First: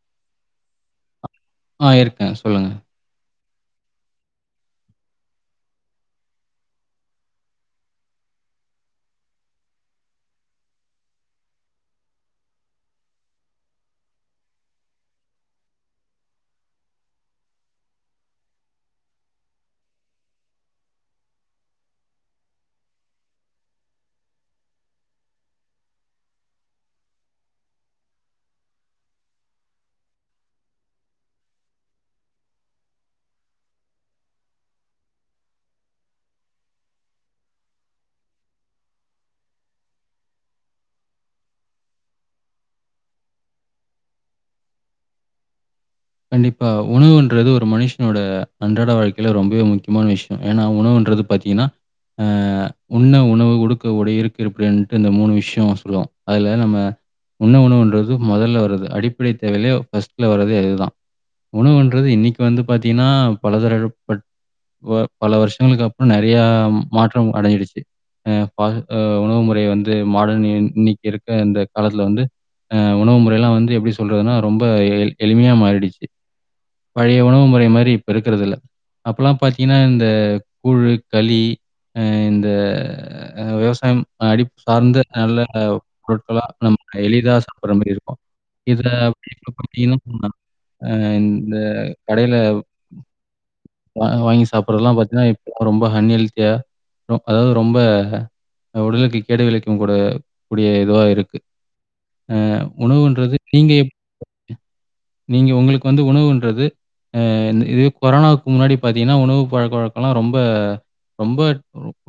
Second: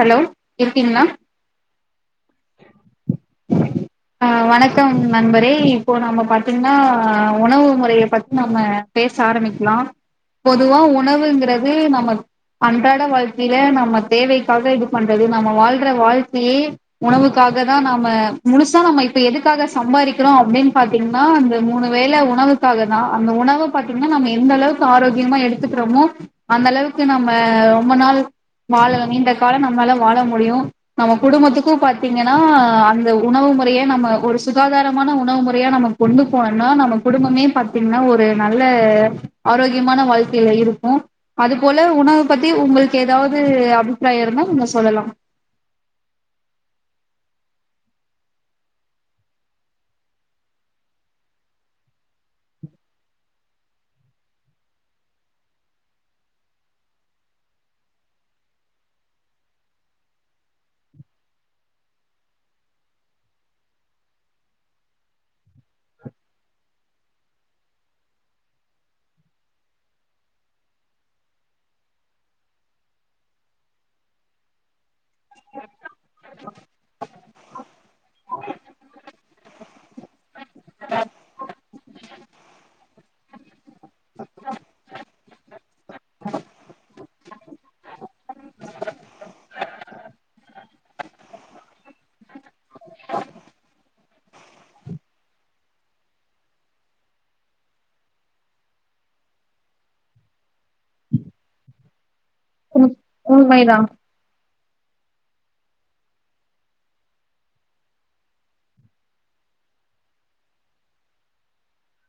Hello இருக்கீங்களா ஆ இருக்கே சொல்லுங்க ஆ வணக்கம் நண்பரே இப்போ நம்ம பாத்தீங்கன்னா உணவு முறைய பத்தி நம்ம பேச ஆரம்பிக்கலா பொதுவா உணவுங்கறது நம்ம அன்றாட வாழ்க்கையல நம்ம தேவை அவள்தா இது பண்றது நம்ம வாழ்ற வாழ்க்கையே உணவுக்காக தா நம்ம முழுசா நம்ம இப்ப எதுக்காக சம்பாதிக்கறோ அப்டின் பாத்தீங்கன்னா அந்த மூணு வேளை உணவுக்காக தா அந்த உணவு் பாத்திங்கன நம்ம எந்த அளவுக்கு ஆரோக்கியமா எடுத்துக்கறோமோ அந்த அளவுக்கு நம்ம ரொம்ப நாள் வாழ் லா நீண்ட வாழ நம்மாலலா வாழ முடியு நம்ம குடும்பத்துக்கு பாத்தீங்கன்னா அந்த உணவு முறைய நம்ம ஒரு சுகாதாரமான உணவு முறையா நம்ம கொண்டு போனுனா நம்ம குடும்பமே பாத்தீங்கன்னா ஒரு நல்ல ஆரோக்கியமான வாழ்க்கையல இருக்கு அது போல உணவ் பத்தி உங்களுக்கு ஏதாவது அ இருந்தா உம்ம சொல்லலா கண்டிப்பா உணவுன்றது ஒரு மனுஷனோட அன்றாட வாழ்க்கையல ரொம்பவே முக்கியமான விஷய ஏனா உணவுன்றது பாத்தீங்கன்னா ஆ உண்ண உணவு உடுக்க உடை இருக்க இருப்பிட இந்த மூணு விஷய சொல்லுவோ அதுல நம்ம உண்ண உணவுன்றது மொதல்ல வர்றது அடிப்படை தேவையிலையே ஃபர்ஸ்ட்ல வரதே இதுதா உணவுன்றது இன்னிக்கு வந்து பாத்தீங்கன்னா பலதர. பட் ப பல வருஷங்களுக்கு அப்புற நெறைய மாற்றம் அடைஞ்சிடுச்சு அ ஆ உணவு முறை வந்து மாடன் இன் இன்னிக்கு இருக்க இந்த காலத்துல வந்து அ உணவு முறை எல்லா வந்து எப்டி சொல்றதுன்னா ரொம்ப எ எளிமையா மாறிடுச்சு பழைய உணவு முறை மாரி இப்ப இருக்கறது இல்ல அப்பல்லா பாத்தீங்கன்னா இந்த கூழ் களி ஆ இந்த விவசாயம் அடி சார்ந்த நல்ல அ பொருட்களா நம்ம எளிதா சாப்பிடுற மாரி இருக்கு இத அப்ப பாத்தீங்கன்னா ஆ இந்த கடைல வா வாங்கி சாப்பறதுல்லா பாத்தீங்கன்னா இப்ப ரொம்ப அன் ஹெல்த்தியா ர அதாவது ரொம்ப உடலுக்கு கேடு விலக்கு கூட கூடிய இதுவாக இருக்கு ஆ உணவுன்றது நீங்க உண்மைதா எப் நீங்க உங்களுக் வந்து உணவுன்றது ஆ இந்த இது கொரோனாக்கு முன்னாடி பாத்திங்கனா உணவுப்பழக்க வழக்கலா ரொம்ப ரொம்ப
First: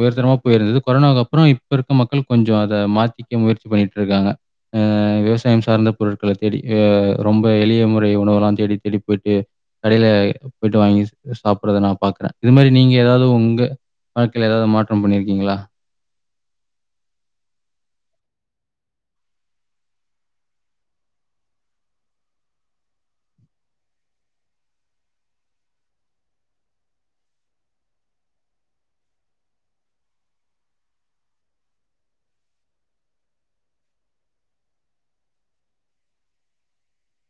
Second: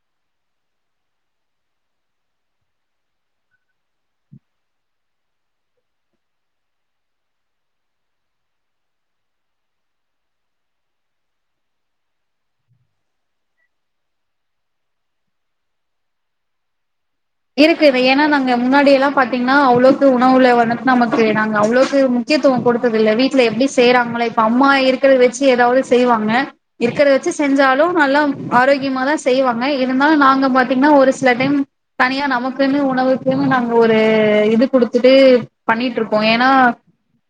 உயர்தரமா போயிருந்தது கொரோனாக்கு அப்புற இப்ப இருக்க மக்கள் கொஞ்ச அத மாத்திக்க முயற்சி பண்ணிட்டு இருக்காங்க ஆ விவசாயம் சார்ந்த பொருட்கள தேடி ஆ ரொம்ப எளிய முறை உணவுல்லா தேடி தேடி போயிட்டு கடைல போயிட்டு வாங்கி சாப்பறத நா பாக்கறே இது மாரி நீங்க ஏதாவது உங்க வாழ்க்கை லா ஏதாவது மாற்றம் பண்ணிருக்கீங்களா இருக்கு இது ஏன்னா நாங்க முன்னாடி எல்லா பாத்தீங்கன்னா அவ்வளக்கு உணவுல வண்ணது நமக்கு நாங்க அவ்வளவுக்கு முக்கியத்துவம் கொடுத்தது இல்ல வீட்ல எப்டி செய்யறாங்களோ இப்ப அம்மா இருக்கறதா வச்சு ஏதாவது செய்வாங்க இருக்கறதா வச்சு செஞ்சாலும் நல்லா ஆரோக்கியமாதா செய்வாங்க இருந்தாலு நாங்க பாத்தீங்கன்னா ஒரு சில டைம் தனியா நமக்குன்னு உணவுக்குன்ன நாங்க ஒரு இது குடுத்துட்டு பண்ணிட்டு இருப்போ ஏனா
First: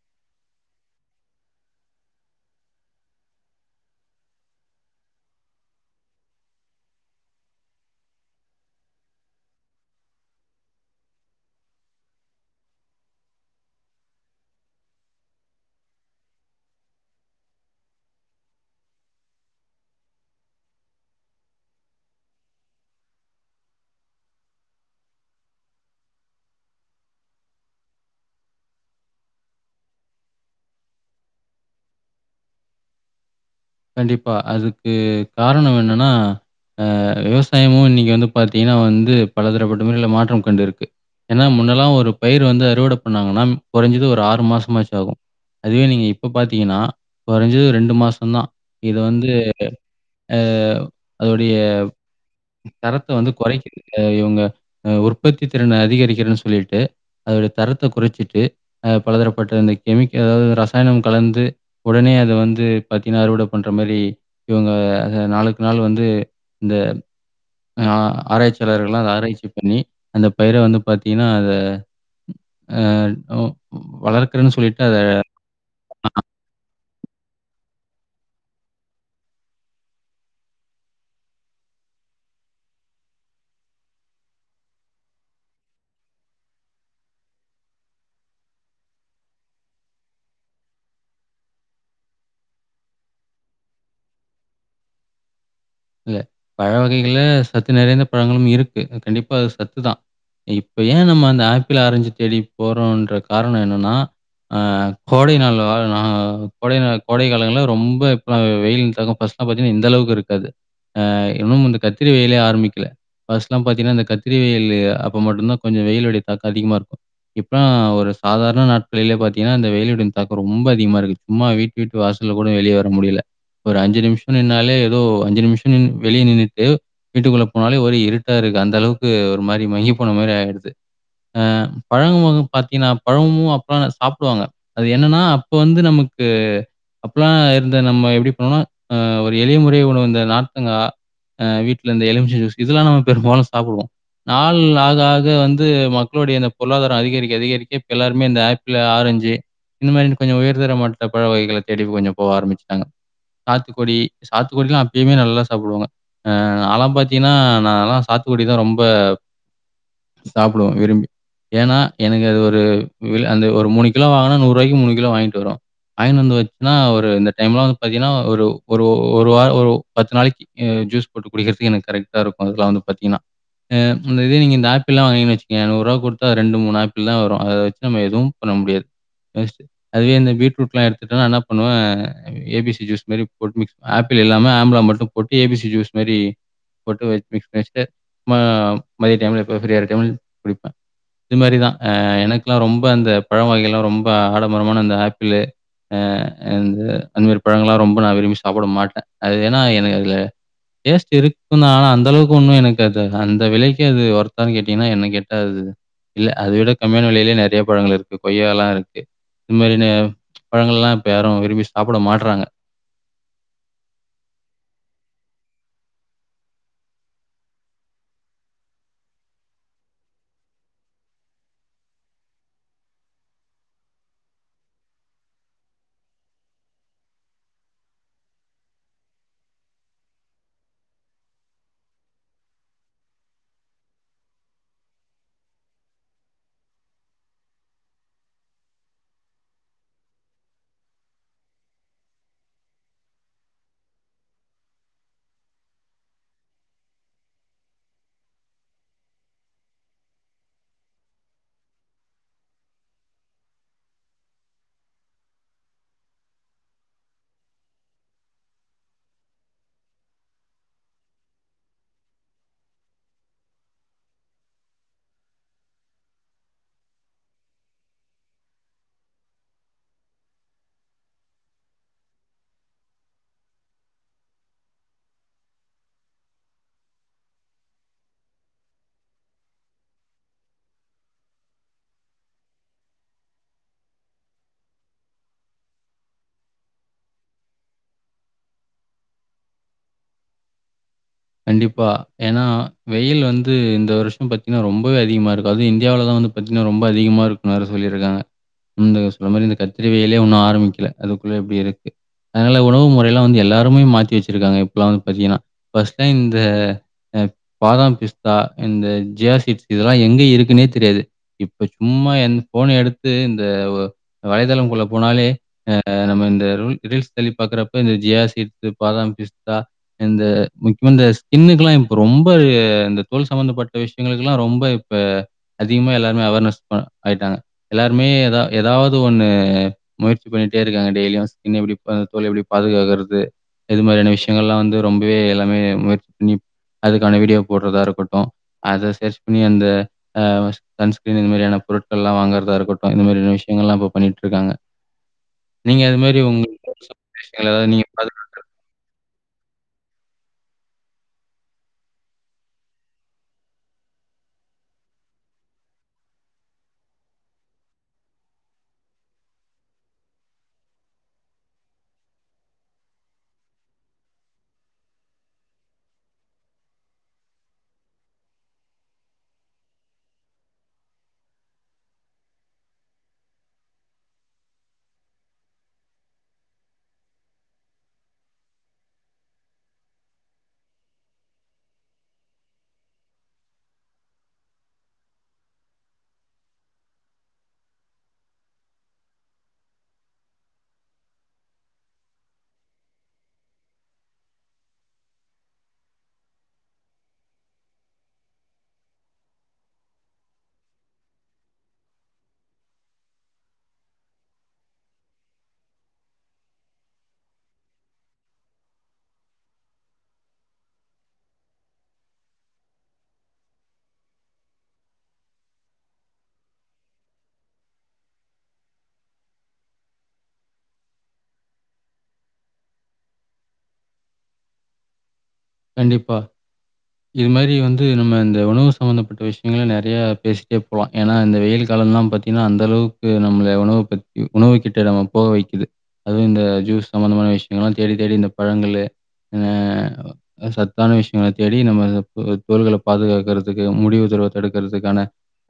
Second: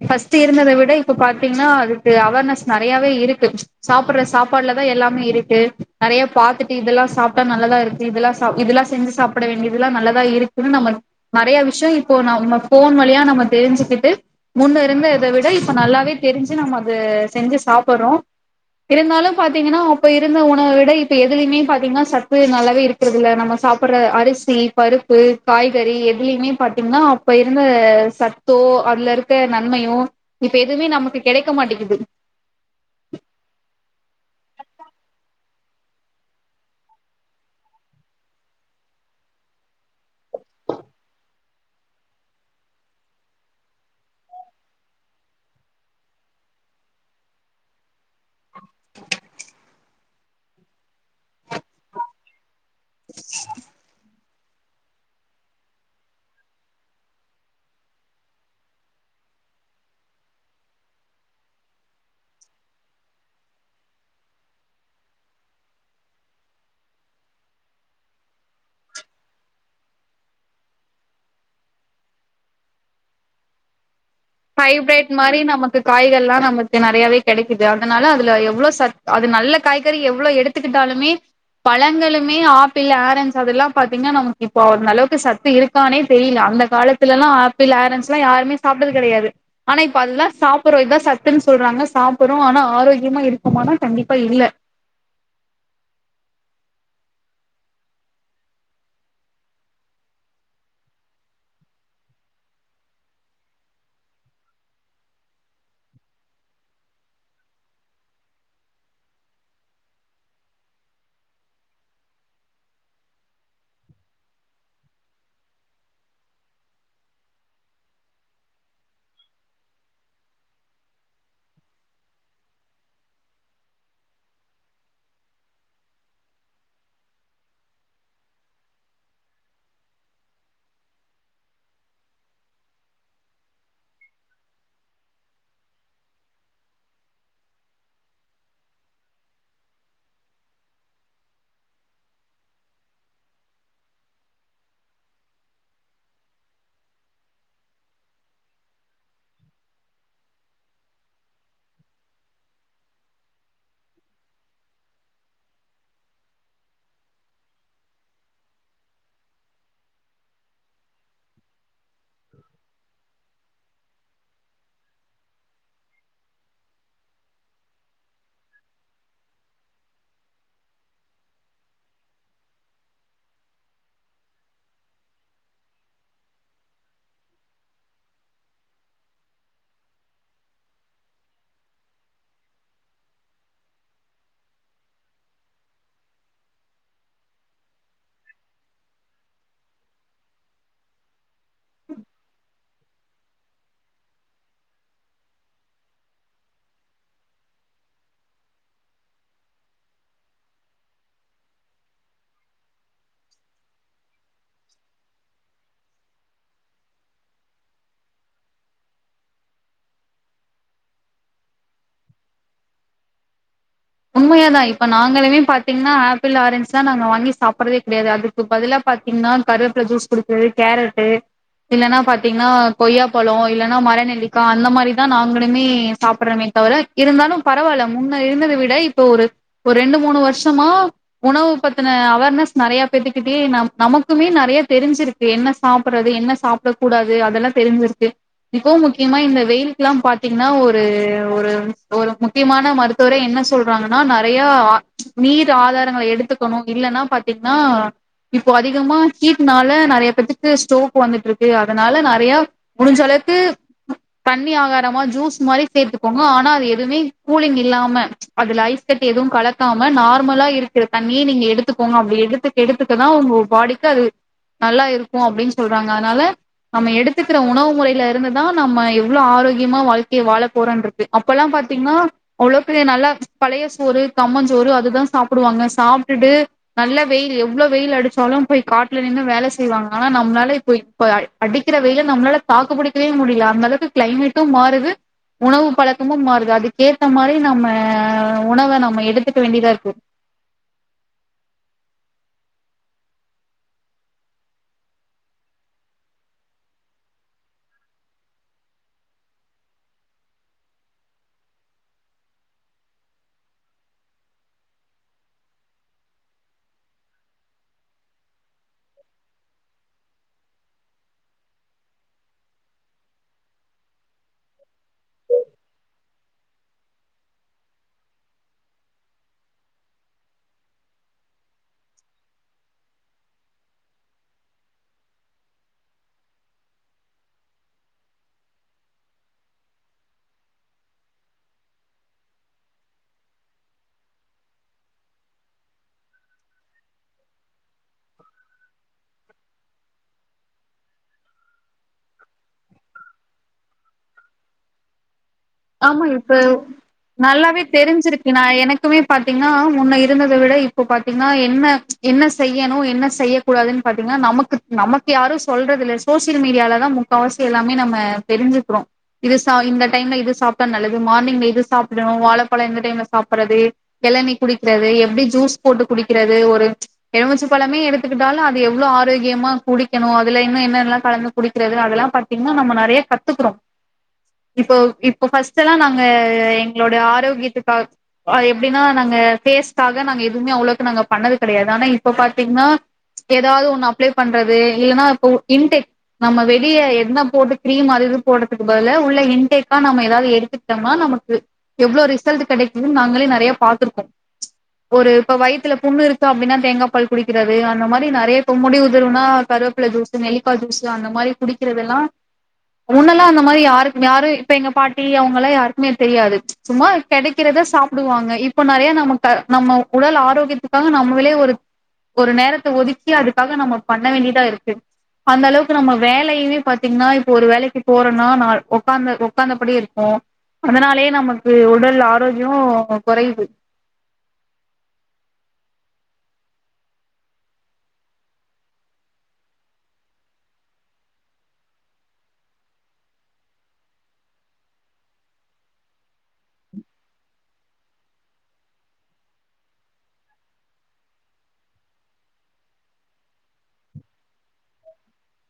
ஃபஸ்ட் இருந்தத விட இப்ப பாத்தீங்கன்னா அதுக்கு அவேர்னஸ் நெறையாவே இருக்கு சாப்பிடுற சாப்பாடுலதா எல்லாமே இருக்கு நெறைய பாத்துட்டு இதெல்லா சாப்ட்டா நல்லதா இருக்கு இதெல்லா சா இதெல்லா செஞ்சு சாப் சாப்பட வேண்டியது எல்லா நல்லதா இருக்குன்னு நம்ம நெறைய விஷயம் இப்போ நம்ம ஃபோன் வழியா நம்ம தெரிஞ்சுக்கிட்டு முன்ன இருந்தத விட இப்ப நல்லாவே தெரிஞ்சு நம்ம அது செஞ்சு சாப்டுறோம் இருந்தாலும் பா்த்தீங்கன்னா அப்ப இருந்த உணவ விட இப்ப எதுலுமே பாத்தீங்கன்னா சத்து நல்லாவே இருக்கற இல்ல நம்ம சாப்புடுற அரிசி பருப்பு காய்கறி எதுலயுமே பாத்தீங்கன்னா அப்ப இருந்த சத்தோ அதுல இருக்க நன்மையோ இப்ப எதுவுமே நமக்கு கெடைக்க மாட்டேங்குது கண்டிப்பா அதுக்கு காரணோ என்னன்னா அ விவசாயமு இன்னைக்கு வந்து பாத்தீங்கன்னா வந்து பலதரப்பட்ட முறில மாற்றம் கண்டுருக்கு ஏன்னா முன்னெல்லா ஒரு பயிர் வந்து அறுவடை பண்ணாங்கன்னா குறைஞ்சது ஒரு ஆறு மாசமாச்சு ஆகு அதுவே நீங்க இப்ப பாத்தீங்கன்னா குறைஞ்சது ரெண்டு மாசந்தா இது வந்து அ அதோடைய தரத்த வந்து குறைக்குது ஆ இவங்க ஆ உற்பத்தி திறன அதிகரிக்கிறன்னு சொல்லிட்டு அதோட தரத்த கொறைச்சிட்டு அ பலதரப்பட்ட அந்த கெமிக்கல் அதாவது ரசாயனம் கலந்து உடனே அத வந்து பாத்தீன்னா அறுவட பண்ற மாரி இவங்க நாளுக்கு நாள் வந்து இந்த ஆராய்ச்சியாளர்கள்ல்லாஅத ஆராய்ச்சி பண்ணி அந்த பயிர வந்து பாத்தீங்கன்னா அத அ வளர்க் ஹைப்ரேட் மாரி நமக்கு காய்கள்ல்லா நமக் நிறையாவே கெடைக்குது அதனால அதுல எவ்ளோ சத் அது நல்ல காய்கறி எவ்ளோ எடுத்துக்கிட்டாலுமே பழங்களுமே ஆப்பிள் ஆரஞ்ச் அதெல்லா பாத்தீங்கன்னா நமக்கு இப்போ அந்தளவுக்கு சத்து இருக்கானே தெரியல அந்த காலத்துலலா ஆப்பிள் ஆரஞ்ச்ல்லா யாருமே சாப்ட்டது கெடையாது ஆனா இப்ப அதல்லா சாப்பிட்றோ இத்தா சத்துன்னு சொல்றாங்க சாப்பிட்றோ ஆனா ஆரோக்கியமா இருக்குமானா கண்டிப்பா இல்ல இல்ல பழ வகைகள்ல சத்து நிறையந்த பழங்களு இருக்கு கண்டிப்பா அது சத்துதா இப்ப ஏ நம்ம அந்த ஆப்பிள் ஆரஞ்சு தேடி போறோம்ன்ற காரனோ என்னன்னா ஆ கோடை நாள் கோடை கோடை காலங்கள ரொம்ப இப்ப வெயில் தக்க ஃபர்ஸ்ட்லா பாத்தீங்கன்னா இந்தளவுக்கு இருக்காது ஆ இன்னு இந்த கத்திரி வெயிலே ஆரம்பிக்கல ஃபஸ்ட்லா பாத்தீங்கன்னா இந்த கத்திரி வெயிலு அப்ப மட்டுந்தா கொஞ்சோ வெயிலுடைய தாக்கோ அதிகமா இருக்கு இப்பலா ஒரு சாதாரண நாட்களிலே பாத்தீங்கன்னா அந்த வெயிலுடைய தாக்கோ ரொம்ப அதிகமா இருக்கு சும்மா வீட்டு வீட்டு வாசல்ல கூட வெளியே வர முடியல ஒரு அஞ்சு நிமிஷோ நின்னாலே ஏதோ அஞ்சு நிமிஷோ நின்னு வெளியே நின்னுட்டு வீட்டுக்குள்ளே போனாலே ஒரே இருட்டா இருக்கு அந்த அளவுக்கு ஒரு மாரி மங்கி போன மாரி ஆகிடுது ஆ பழங்க மொகோ பாத்தீங்கன்னா பழ முகம் அப்பல்லா சாப்பிடுவாங்க அது என்னன்னா அப்போ வந்து நமக்கு அப்போலா இருந்த நம்ம எப்படி பண்ணோம்னா ஆ ஒரு எளிய முறை உனவு அந்த நார்த்தங்கா ஆ வீட்டுல இந்த எலுமிச்ச ஜுஸ் இதெல்லா நம்ம பெரும்பாலு சாப்பிடுவோ நாள் ஆக ஆக வந்து மக்களுடைய இந்த பொருளாதாரோ அதிகரிக்க அதிகரிக்க இப்ப எல்லாருமே இந்த ஆப்பிள் ஆரஞ்சு இந்த மாரி கொஞ்சோ உயர்தர மட்ட பழ வகைகள தேடி கொஞ்சோ போக ஆரம்பிச்சுட்டாங்க சாத்துக்குடி சாத்துக்குடிலா அப் எப்பயுமே நல்லா சாப்பிடுவாங்க ஆ நாலா பாத்தீங்கன்னா நாலா சாத்துக்குடி தா ரொம்ப சாப்பிடுவே விரும்பி ஏன்னா எனக்கு அது ஒரு அந்த ஒரு மூணு கிலோ வாங்கனா நூறுூபாய்க்கு மூணு கிலோ வாங்கிட்டு வரு வாங்கினனு வந்து வச்சுனா ஒரு இந்த டைம்லா வந்து பாத்தீங்கன்னா ஒரு ஒரு ஒரு வாரோ ஒரு பத்து நாளைக்கு ஜூஸ் போட்டு குடிக்கிறதுக்கு எனக்கு கரெக்ட்டா இருக்கு அதுக்கலா வந்து பத்தீங்கன்னா ஆ அந்த இதே நீங்க இந்த ஆப்பிள்லா வாங்கினங்கன்னு வச்சீங்கயே நூற்ருவா குடுத்தா ரெண்டு மூணு ஆப்பிள் தா வரு அத வச்சு நம்ம எதுவு பண்ண முடியாது அதுவே இந்த பீட்ரூட்லா எடுத்துட்டோனா என்ன பண்ணுவே ஏ பி சி ஜூஸ் மாரி போட் மிக்ஸ் ஆப்பிள் இல்லாம ஆம்லா மட்டு போட்டு ஏ பி சி ஜூஸ் மாறி போட்டு வச்சிட்டு மா மதிய டைமில எப்ப ஃபிரீயா டைம் ல குடிப்பே இது மாரிதா ஆ எனக்குலா ரொம்ப அந்த பழ வகைலா ரொம்ப ஆடம்பரமான அந்த ஆப்பிள் ஆ அந்தமாரி பழங்கலா ரொம்ப நா விரும்பி சாப்ட மாட்டே ஏன்னா எனக்கு அதுல டேஸ்ட் இருக்குந்தா ஆனா அந்த அளவுக்கு ஒண்ணு எனக்கு அது அந்த விலைக்கு அது ஒர்த்தான்னு கேட்டீங்கன்னா என்ன கேட்ட அது இல்ல அத விட கம்மியான விலையிலயே நிறைய பழங்கள் இருக்கு கொய்யா எல்லா இருக்கு இது மாரியான பழங்கள் எல்லா இப்ப யாரு விரும்பி சாப்பிட மாட்டறாங்க உண்மையா தா இப்ப நாங்களுமே பாத்தீங்கன்னா ஆப்பிள் ஆரஞ்ச் தா நா வாங்கி சாப்பிட்றதே கெடையாது அதுக்கு பதிலா பாத்தீங்கன்னா கருவேப்பில ஜூஸ் குடிக்கிறது கேரட் இல்லைன்னா பாத்தீங்கன்னா கொய்யா பழோ இல்லன்னா மரநெல்லிக்கா அந்த மாரி தா நாங்களுமே சாப்பிட்றமே தவிர இருந்தாலு பரவாயில்ல முன்ன இருந்தத விட இல்ல இப்ப ஒரு ரெண்டு மூணு வருஷமா உனவ பத்தின அவேர்னஸ் நெறையாபேத்துக்கிட்டேயே நம நமக்குமே நறையூ தெரிஞ்சிருக்கு என்ன சாப்புட்றது என்ன சாப்ட கூடாது அதெலா தெரிஞ்சுருக்கு இப்போ முக்கியமா இந்த வெயில்க்குலா பாத்திங்கனா ஒரு ஒரு ஒரு முக்கியமான மருத்துவரே என்ன சொ சொல்றாங்கன்னா நெறையா நீர் ஆதாரங்கள எடுத்துக்கணு இல்லைன்னா பாத்தீங்கன்னா இப்போ அதிகமா ஹீட்னால நெறையா பேத்துக்கு ஸ்டோக் வந்துட்டு இருக்கு அதனால நெறையா முடிஞ்ச அளவுக்கு தண்ணி ஆகாரமா ஜூஸ் மாரி சேர்த்துக்கோங்க ஆனா அது எதுவுமே கூலிங் இல்லாம அதுல ஐஸ் கட்டி எதுவு கலக்காம நார்மலா இருக்கிற தண்ணிய நீங்க எடுத்துக்கோங்க அப்படி எடுத்துக்க எடுத்துக்க தா உங்க பாடிக்கு அது நல்லா இருக்கு அப்டின்னு சொல்றாங்க அதனால நம்ம எடுத்துக்கிற உணவு முறையில இருந்துதா நம்ம எவ்ளோ ஆரோக்கியமா வாழ்க்கைய வாழ போறோன்றிக்கு அப்போலா பாத்தீங்கன்னா அவ்ளோ பெரிய நல்லா பழைய சோறு கம்மஞ்சோறு அதுதா சாப்பிடுவாங்க சாப்ட்டுட்டு நல்ல வெயிலு எவ்ளோ வெயில் அடிச்சாலு போய் காட்டுல நின்னு வேல செய்வாங்க ஆனா நம்மளால இப்ப இப்ப அடிக்கிற வெயில நம்மளால தாக்குப்பிடிக்கவே முடியல அந்த அளவுக்கு கிளைமேட்டு மாறுது உணவு பழக்கமு மாறுது அதுக்கேத்த மாரி நம்ம உணவ நம்ம எடுத்துக்க வேண்டியதா இருக்கு கண்டிப்பா ஏன்னா வெயில் வந்து இந்த வருஷ பாத்தீங்கன்னா ரொம்பவே அதிகமா இருக்கு அதுவு இந்தியாவிலதா வந்து பாத்தீங்கன்னா ரொம்ப அதிகமா இருக்குன்னு வேர சொல்லியிருக்காங்க இந்தக்க சொன்ன மாரி இந்த கத்திரி வெயிலே இன்னு ஆரம்பிக்கல அதுக்குள்ள இப்டி இருக்கு அதனால உணவு முறைலா வந்து எல்லாருமே மாத்தி வச்சிருக்காங்க இப்பெல்லா வந்து பாத்தீங்கன்னா ஃபஸ் தா இந்த ஆ பாதாம் பிஸ்தா இந்த ஜியா சீட்ஸ் இதெல்லா எங்க இருக்குன்னே தெரியாது இப்போ சும்மா எ ஃபோன எடுத்து இந்த வலைதளம் குள்ள போனாலே ஆ நம்ம இந்த ரல் ரீல்ஸ் தள்ளி பாக்கறப்ப இந்த ஜியா சீட்ஸ் பாதாம் பிஸ்தா இந்த முக்கியா இந்த ஸ்கின்னுக்குலா இப்ப ரொம்ப இந்த தோல் சம்பந்தப்பட்ட விஷயங்களுக்குலா ரொம்ப இப்ப அதிகமா எல்லாருமே அவேர்னஸ் ஆயிட்டாங்க எல்லாருமே ஏதா ஏதாவது ஒண்ணு முயற்சி பண்ணிட்டே இருக்காங்க டெய்லியு ஸ்கின் எப்டி தோல் எப்டி பாதுகாக்கறது இது மாரியான விஷயங்கள்லா வந்து ரொம்பவே எல்ல [unintelligible] முயற்சி பண்ணி அதுக்கான வீடியோ போடுறதா இருக்கட்டு அத சர்ச் பண்ணி அந்த அ சன்ஸ்கிரீன் இந்த மாரியான பொருட்கள் எல்லா வாங்கறதா இருக்கட்டு இந்த மாரியான விஷயங்கள்லா இப்ப பண்ணிட்ருக்காங்க ஆமா இப்ப நல்லாவே ஏதாவது நீங்க பாது தெரிஞ்சிருக்கு நா எனக்குமே பாத்தீங்கன்னா முன்ன இருந்தத விட இப்ப பாத்தீங்கன்னா என்ன என்ன செய்யணு என்ன செய்யக்கூடாதுன்னு பாத்தீங்கன்னா நமக்கு நமக்கு யாரு சொல்றது இல்ல சோசியல் மீடியாலதா முக்காவாசி எல்லாமே நம்ம தெரிஞ்சுக்குறோ இது இந்த டைம்ல இது சாப்டா நல்லது மார்னிங்ல இது சாப்பிடுனு வாழைப்பழோ எந்த டைம்ல சாப்பிற்றது எளனி குடிக்கிறது எப்டி ஜூஸ் போட்டு குடிக்கிறது ஒரு எலுமிச்ச பழமே எடுத்துக்கிட்டால அது எவ்ளோ ஆரோக்கியமா குடிக்கணு அதுல இன்னு என்னல்லா கலந்து குடிக்கிறது அதல்லா பாத்தீங்கன்னா நம்ம நரயா கத்துக்கறோ இப்போ இப் இப்ப ஃபஸ்டுலா நாங்க எங்களோட ஆரோக்கியத்துக்காக எப்டின்னா நாங்க ஃபேஸ்காக நாங்க எதுவுமே அவ்ளோக்கு நாங்க பண்ணது கெடையாது ஆனா இப்ப பாத்தீங்கன்னா ஏதாவது ஒண்ணு அப்ளை பண்றது இல்லைனா இப்ப இன்டெக் நம்ம வெளிய என்ன போட்டு கிரீம் அது இது போடுறதுக்கு பதில் உள்ள இன்டெக்கா நம்ம ஏதாவது எடுத்துக்கிட்டம்னா நமக்கு எவ்ளோ ரிசல்ட் கிடைக்குதுனு நாங்களே நறையா பாத்திருக்கோ ஒரு இப்ப வயித்துல புண்ணு இருக்கு அப்டின்னா தேங்கா பால் குடிக்கிறது அந்த மாரி இப்ப நறைய முடி உதிர்நா கருவேப்பில ஜுஸு நெல்லிக்கா ஜுஸு அந்த மாரி குடிக்கிறதெல்லா முன்னல்லா அந்த மாரக யாரு யாரு இப்ப எங்க பா டி அவங்கலா யாருக்குமே தெரியாது சும்மா கெடைக்கிறத சாப்பிடுவாங்க இப்போ நறையா நமக்க நம்ம உடல் ஆரோக்கியத்துக்காக நம்மளயே ஒரு ஒரு நேரத்த ஒதுக்கி அதுக்காக நம்ம பண்ண வேண்டியதா இருக்கு அந்த அளவுக்கு நம்ம வேலையுமே பாத்தீங்கன்னா இப்போ ஒரு வேலைக்கு போறோம்னா நா உக்காந்த உ்காந்தபடி இரு ஓ அதனாலே நமக்கு உடல் ஆரோக்கியோ கொறையுது கண்டிப்பா இது மாரி வந்து நம்ம இந்த உணவு சம்பந்தப்பட்ட விஷயங்க நிறைய பேசிட்டே போலா ஏன்னா இந்த வெயில் காலோலா பாத்தீங்கன்னா அந்த அளவுக்கு நம்மள உணவ பத்தி உணவு கிட்ட நம்ம போக வைக்குது அதுவு இந்த ஜூஸ் சம்பந்தமான விஷயங்கள்லா தேடி தேடி இந்த பழங்களு ஆ சத்தான விஷயங்கள தேடி நம்ம தோள்கள பாதுகாக்கறதுக்கு முடி உதிர்வ தடுக்கறதுக்கான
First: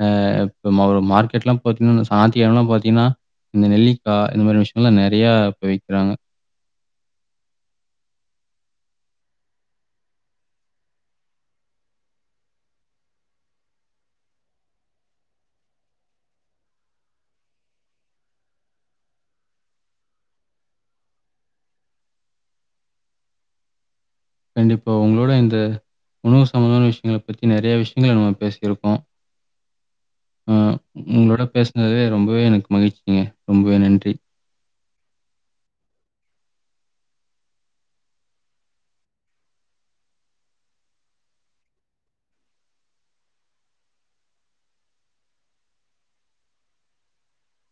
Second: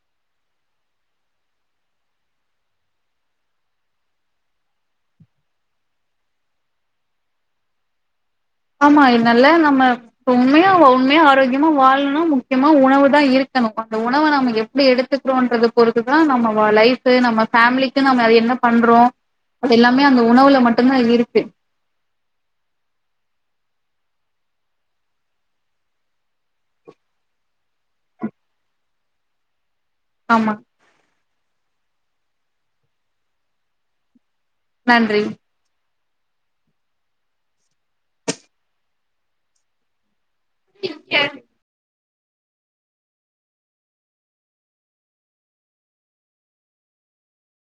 ஆ இப்ப மார்க்கெட்லா பாத்தீங்கன்னா சாந்தியானா பாத்தீங்கன்னா இந்த நெல்லிக்காய் இந்த மாதிரி விஷயங்கள் எல்லா நிறைய இப்ப விக்கிறாங்க ஆமா இதனால நம்ம உண்மையா உண்மையா ஆரோக்கியமா வாழணும்னா முக்கியமா உணவு தா இருக்கணு அந்த உணவ நம்ம எப்டி எடுத்துக்கிறோம்ன்றது பொறுத்துதா நம்ம லைஃப் நம்ம ஃபேமிலிக்கு நம்ம அது என்ன பண்றோ அது எல்லாமே அந்த உணவுல மட்டும்தா இருக்கு கண்டிப்பா உங்களோட இந்த உணவு சம்பந்தமான விஷயங்கள பத்தி நிறையா விஷயங்கள நம்ம பேசிருக்கோ ஆமா உங்களோட பேசுனதே ரொம்பவே எனக்கு மகிழ்ச்சிங்க ரொம்பவே நன்றி நன்றி [inaudible]